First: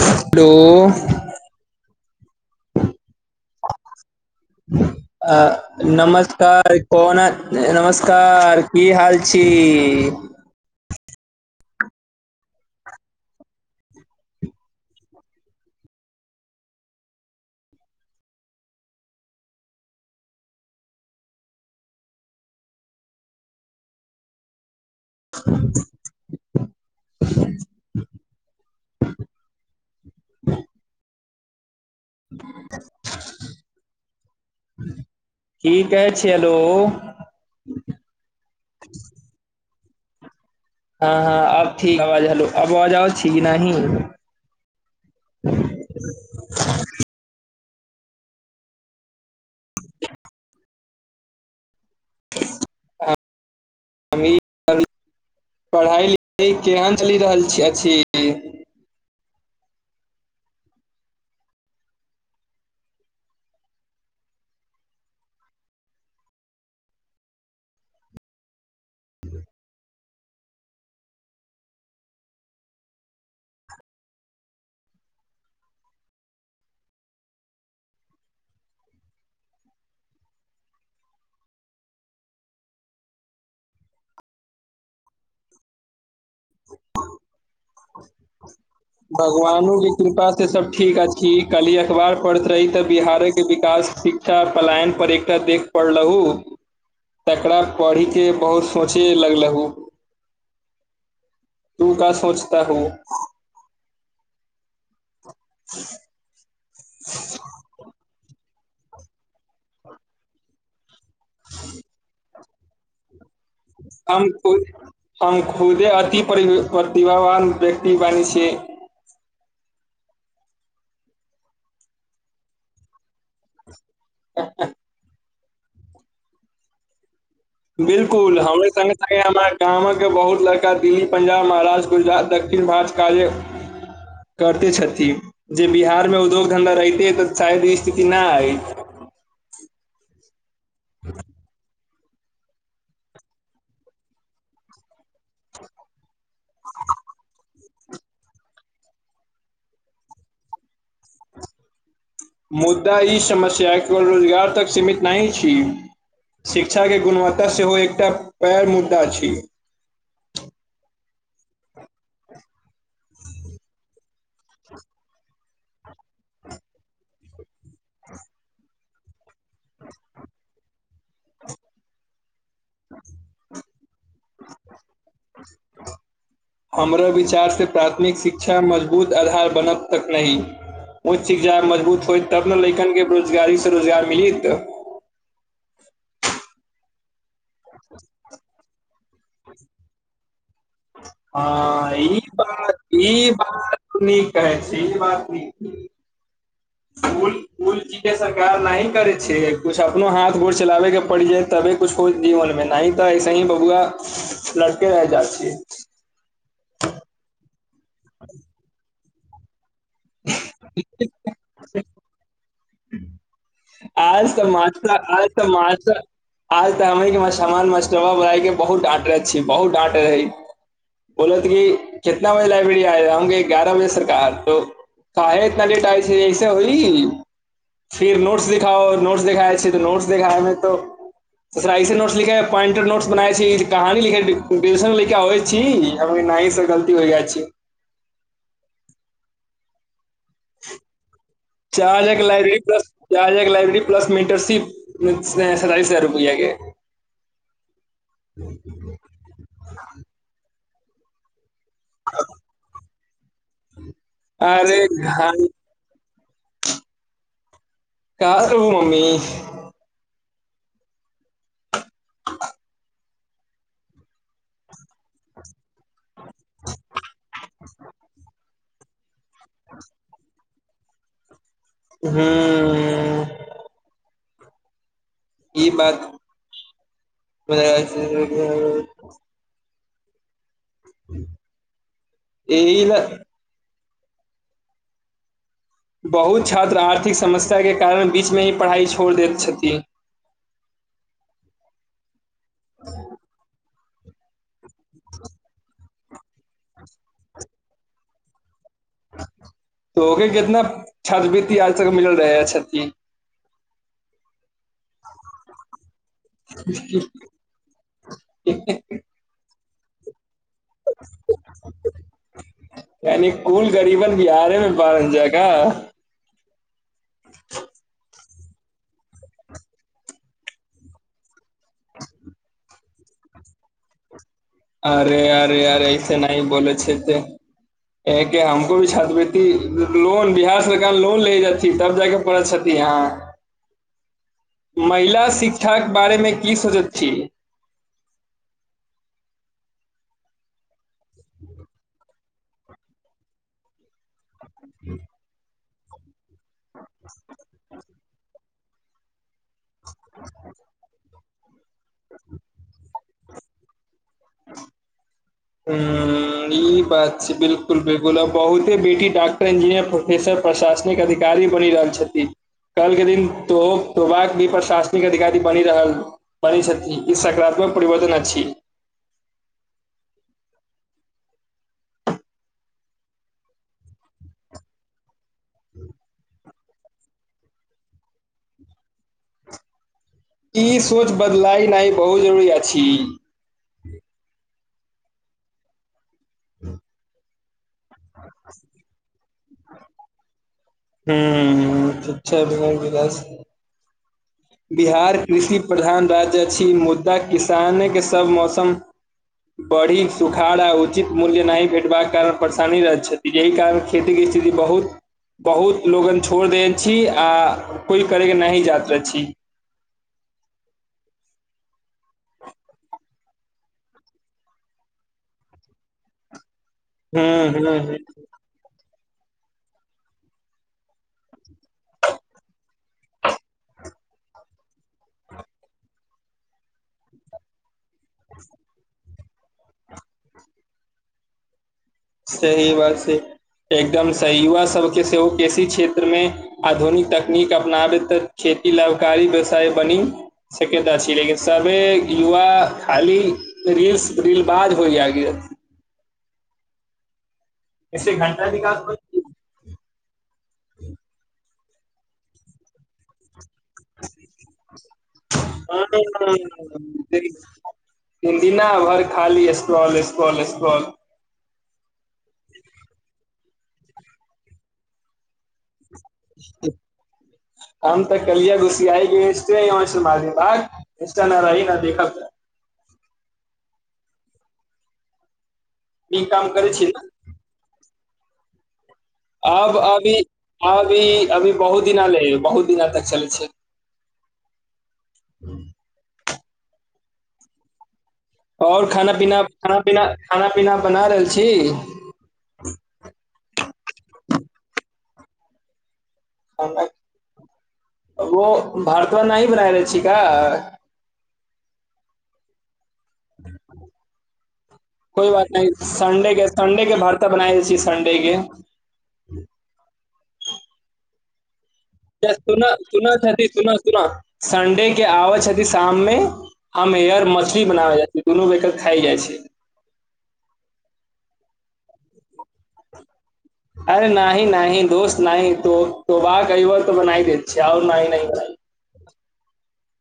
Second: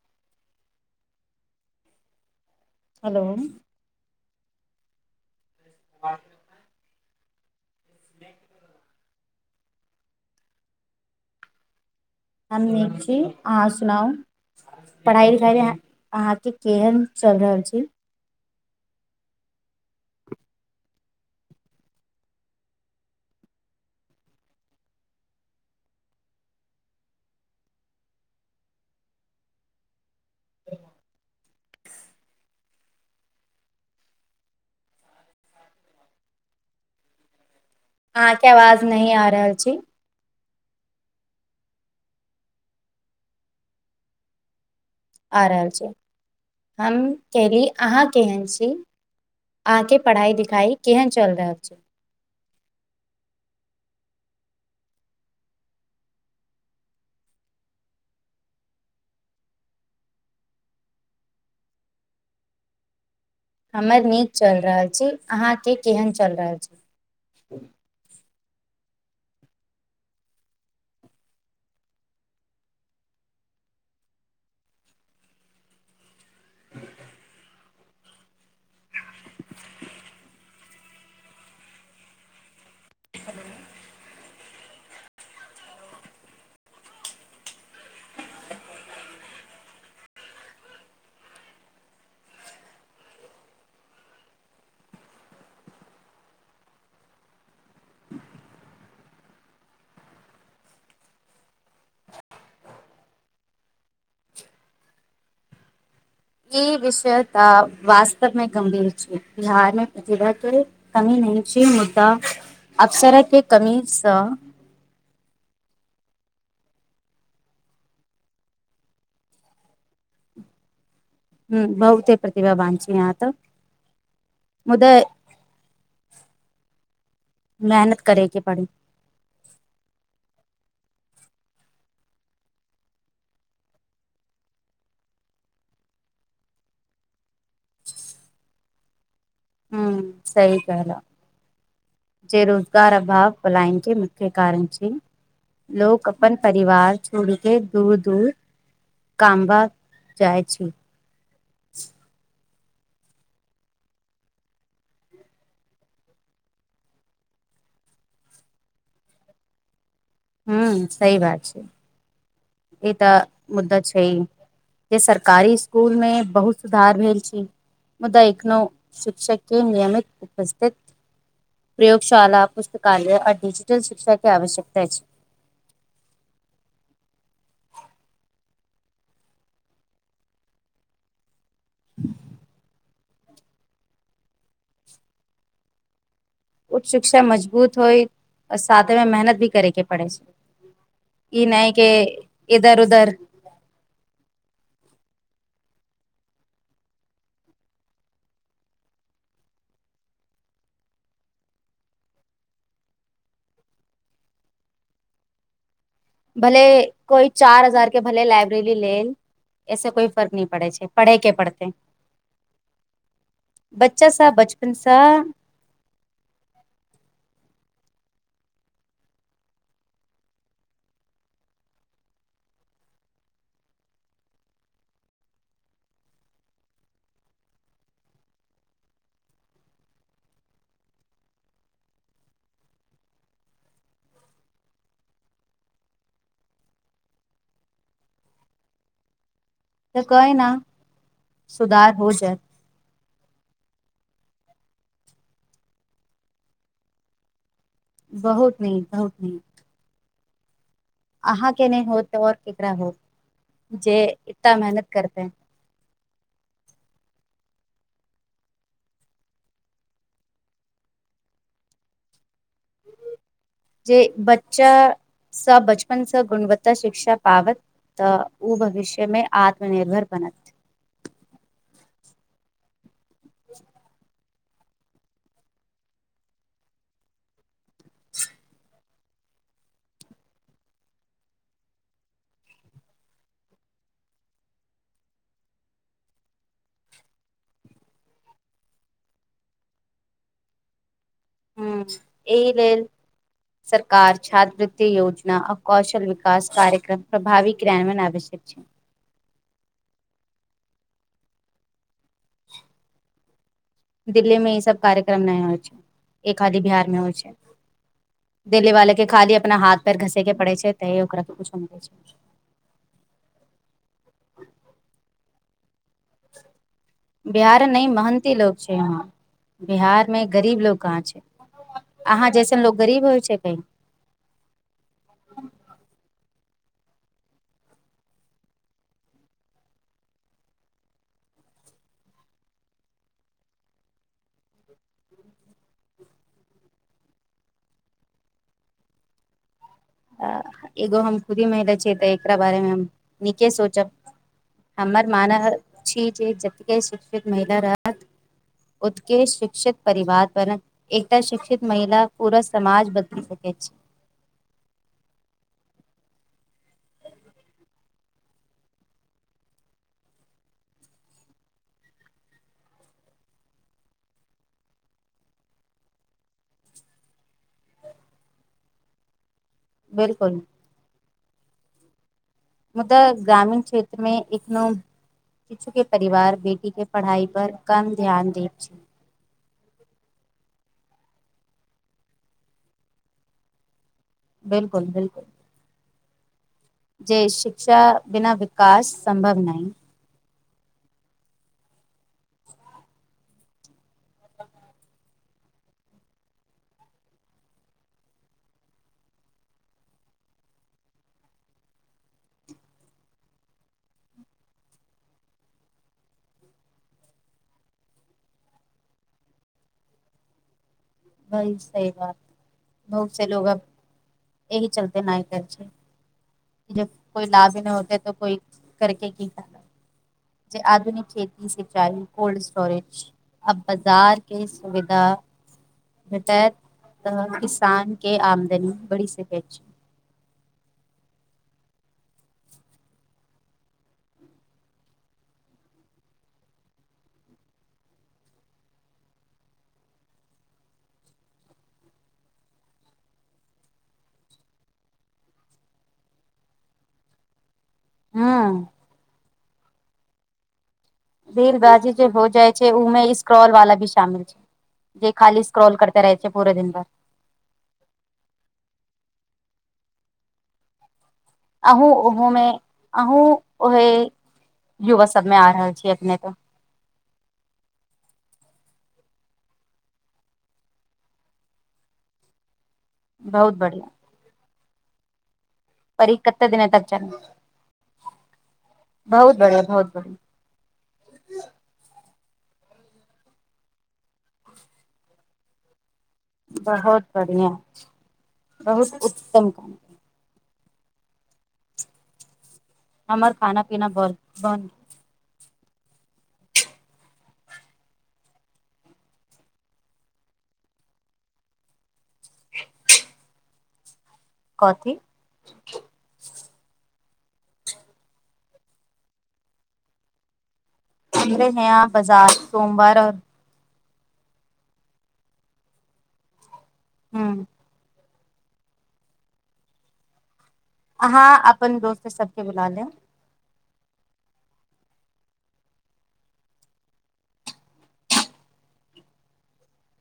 hello hello अ नमस्कार कोना नमस्कार की हाल छी हम निक छि आ सुनाउ पढ़ाई लिखाई अहाँ के केहन चल रहल छै ठीक छै [inaudible] की कहै छै हेलो अहाँके आवाज नी आ रहल छै हँ हँ अब ठीक आवाज हलो अब आवाज छै की नाही आ रहल छी हम कहली अहाँ केहन छी अह के पढ़ाई लिखाई केहन चल रहल छै आ हम ई [unintelligible] पढ़ाई लिखाई केहन चलि रहल छी अछि छी हमर नीक चल रहल छी अहाँ के केहन चल रहल छै [inaudible] [inaudible] भगवानो के कृपा से सब ठीक अछि काली अखबार पढ़ैत रही तऽ बिहारे के विकास ठीक त पलायन पर एकटा देख प रलहु तकरा पढ़िके बहुत सोचे लगलहु तू क सोचता हु [inaudible] ई विषय तऽ वास्तवमे गंभीर छै बिहारमे प्रतिभा के कमी नी छी मुद्दा अवसरके कमीसँ हम खु हम खुदे अति परी प्रतिभावान व्यक्ति बनै छियै ह्म बहु ते प्रतिभावान छी आहाँ त मुदा मेहनत बिलकुल करैके पड़ी हमरे संगे हरी हमर गामक बहुत लड़का दिल्ली पंजाब महाराष्ट्र गुजरात दक्षिण भारत काजे करते छथि जे बिहार मे उद्योग धन्धा रहिते तऽ शायद ई स्थिति ना आइ ह्म सही कहलौ जे रोजगार अभाव पलाइनके मुख्य कारण छै लोक अपन परिवार छोड़ के दूर दूर कामबा जाइ छी मुदा ई समस्या केवल रोजगार तक सीमित नहि छी शिक्षा के गुणवत्ता सेहो एकटा पैग मुद्दा छी हू सही बात छै ई तऽ मुद्दा छै है जे सरकारी स्कूल में बहुत सुधार भेल छै मुदा एखनो शिक्षक के नियमित उपस्थित प्रयोगशाला पुस्तकालय आ डिजिटल शिक्षा के आवश्यकता छै [inaudible] हमरा विचारसँ प्राथमिक शिक्षा मजबूत आधार बनब तक नहि उँच शिख जाइ मजबूत होय तब ने लैकनके बेरोजगारीसँ रोजगार मिलित उच्च शिक्षा मजबूत होइ आ साथे मे मेहनत भी करेके पड़ै ई नयके हँ ई बात इधर उदर ई नीक कहै छी ई बात न फुल कूल ची के सरकार नही करे छै कुछ अपनो हाथ गोर चलाबे के पड़ि जेत तबे कुछ होइ जीवन मे न तऽ ऐसे ही बबुआ लड़तेरहि जाइत छियै भले कोइ चार हजार के भल लाइब्रेरी लेल ऐसे कोइ फर्क नहि पड़ै छै पढ़ै के पड़तै बच्चा सब आज तऽ मास्तर बचपनसँ आज तऽ मास्तर आज तऽ हम मा के बहुत डाँटर छी बहुत डाँट रहे [unintelligible] बोलो त की कितना बजे लाइब्रेरी आय जा हंगे ग्यारह बजे स कह तो काहे इतना लेट आइ छै ऐसे होइ फिर नोट्स देख देख नोट्स देखाइ छै तऽ नोट्स देखाय मे तो नोट्स लिखे पॉइंटेड नोट्स बनाय छै कहानी लिख लिख आबै छी त न से गलती होइ जाइ छी तऽ कहि न सुधार चार हो एक जायत लाइब्रेरी बस य एक लाइब्रेरी प्लस मे इंटरसिप सैतालिस हजार रुपैआकेे बहुत नीक बहुत नीक अहाँ के नहि होत और केकरा होत जे इतना अरे मेहनत करतै घाई कहाँ से हो मम्मी [inaudible] जे बच्चा सब बच अपनसँ गुणवत्ता शिक्षा पाबत तऽ ओ भविष्य मे आत्मनिर्भर बनत हूँ [inaudible] ई बात [unintelligible] एहि ले बहुत छात्र आर्थिक समस्या के कारण बीच मे ही पढ़ाइ छोड़ दैत छथिन ह एहि लेल सरकार छात्रवृ्ति योजना आ कौशल विक विकास कार्यक्रम प्रभावी क्रानयन आवश्यक छै त ओ कितना छात्रवृति आज तक मिल रहे है छति दिल्ली मे ई सब कार्यक्रम ना होइ छै एक खादी बिहार मे होइ छै देली वाले के खाली अपना हाथ पेर घसे के पड़े छै तऽ ओकरा कछो मिल छै यानि कुल करीबन बिहारे मे बारह हज का बिहार ने महन्ती लोग छै यहा बिहार मे गरीब लोग कहाँ छै अहाँ जैसन लोग गरीब होइ छै कही अरे अरे अरे ऐसे नहि बोलै छै त एक हमको भि छात्रवृति लोन बिहार सरकार लोन ले जाती तब जाके पै छथि अहाँ [inaudible] महिला शिक्षाक बारेमे की सोचैत छी एगो हम खुदी महिला छिय तऽ एकरा बारेमे हम नीके सोचब हमर मानऽ छी जे जतेके शिक्षित महिला रहत उके शिक्षित परिवार पर एक शिक्षित महिला पूरा समाज बदलि सकैत छै ह [inaudible] हँ ई बात छै बिलकुल बिलकुल आब बहुते बेटी डॉक्टर इंजीनियर प्रोफ फेसर प्रशासनिक अधिकारी बनि रहल छथि काल्हि के दिन तो प्रोबा भी प्रशासनिक अधिकारी बनि रहल बनै छथि ई सकारात्मक परिवर्तन अछि बिलकुल मुदा ग्रामीण क्षेत्रमे एखनो इच्छूके परिवार बेटी केँ पढ़ाइ पर कम ध्यान दैत छै ई सोच बदलायनाइ बहुत जरूरी अछि बिल्कुल बिल्कुल ह [inaudible] शिक्षा बिना विकास संभव नहि हूँ शिक्षा बिना बिकास ह [inaudible] बिहार कृषि प्रधान राज्य अछि मुदा किसानेके सब मौसम बड़ी सुखार आ उचित मूल्य नहि भेटबाक कारण परेशानी रहैत छथि यहि कारण खेती केँ स्थिति बहुत बहुत लोगन छोड़ि देत छी आ कोई करे के नहि जात रहत छी होइ छै ई बात बहुत से लोग अब एहि चलते नहि करै छै जब हूँ कोइ लाभे नऽ हूँ हूँ होतै तऽ कोइ करके की करत जे आधुनिक खेती से चाही कोल्ड स्टोरेज अब बाजार के सुविधा भेटैत तब किसान के आमदनी बढ़ि सकैत छै सही बात छै एकदम सही युवा सबके सेहो कृषि क्षेत्रमे आधुनिक तकनीक अपनाबे तऽ खेती लाभकारी व्यवसाय बनी सकैत अछि लेकिन सभे युवा खाली रील्स रीलबाज होइ जाइ गेल एहिसे घंटा हँ विकास होइत [inaudible] फेर बाजी जे हो जाइ छै उमे इस स्क्रॉल वाला भी शामिल छै जे खाली स्क्रॉल करते रहै छै पूरे दिन भर दिन दिना भरि खाली स्क्रॉल स्क्रॉल स्क्रॉल अहूँ ओहो मे अहूँ ओहे युवक सबमे आ रहल छी अपनेके [inaudible] हम तऽ कलिया घुसीयाइ के यमी बाद इंस्टा न रही न देख के बहुत बढ़ियां पर ई नीक काम कते दिना करै छी तक न चलबै अब बहुत अभी बढ़िया अभी अभी बहुत दिनाले बहुत दिना तक चलै छै [inaudible] बहुत बढ़ियां आओर खाना पीना खाना पीना खाना पीना बना रहल छी हमर खाना पीना बन बन गेल वो भार्ता नही बनाय रहल छी का कथी कोइ बात नहि संडे के संडे के भर्ता बनाइ दैत छी संडे के हैया सुन सुन थजी सुनऽ संडे के आबै छथि शाम मे हम एहर ह मछली बनाबै दुनू मिलकर खाइ जाइ छै हँ अपन दोस्त सबके बुला लेब अरे नाहि नाहि दोस्त नाहि तो तो वाह की बार तो बनाइ दे छ आओर नहि नहि बना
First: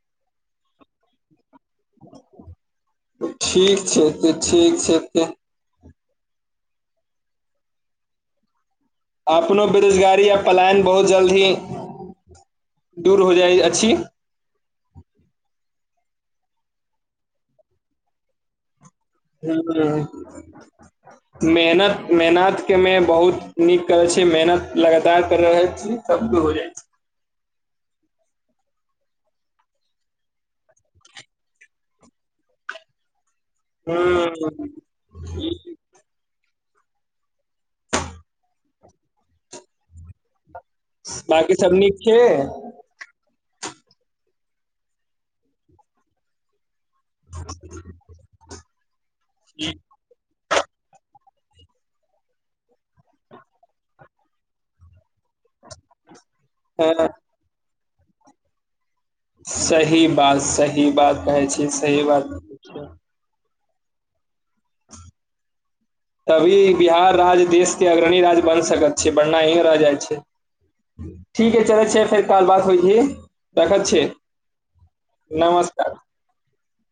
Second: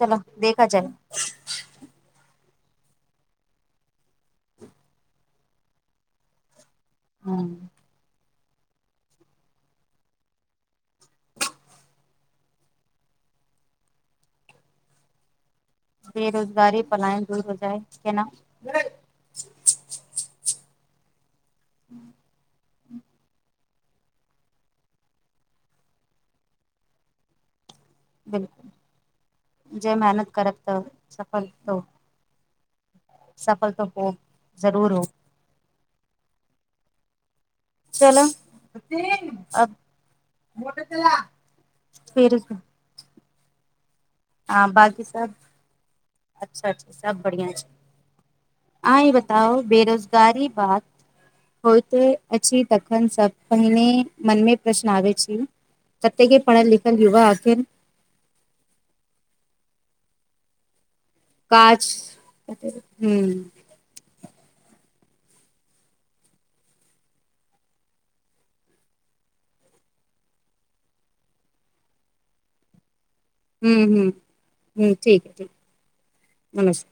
चल देखल चाही ठीक छै तऽ ठीक छै तऽ हँ अपनो बेरोजगारी य पलायन बहुत जल्द ही दूर हो जाइ अछि बेरोजगारी पलायन दूर हो जाए केना ह मेहनत मेहनत के मे बहुत नीक करै छै मेहनत लगातार कर रहल छी तब तो हो जाइ छै हल जे मेहनत करब तऽ सफल त सफल त होब हूँ जरूर होब चल अब बाकी सब नीक छै फिर आ बाकी सब अच्छा अच्छा सब बढ़िया छै अहां ई बताओ बेरोजगारी बात होते अछि तखन सब पहिने मन मे प्रश्न आबे छी कतेक पढ़ल लिखल हँ युव अथिन सही बात सही बात कहै छी सही बात कहै छी हूँ [inaudible] तभी बिहार राज्य देश के अग्रणी राज्य बन सकैत छै बढ़ना एहिं रह जाइ छै ठीक ह चल छै फेर काल बात होइ छै रखै हुं छियै हूं हूँ ठीक ठीक नमस्कार नमस्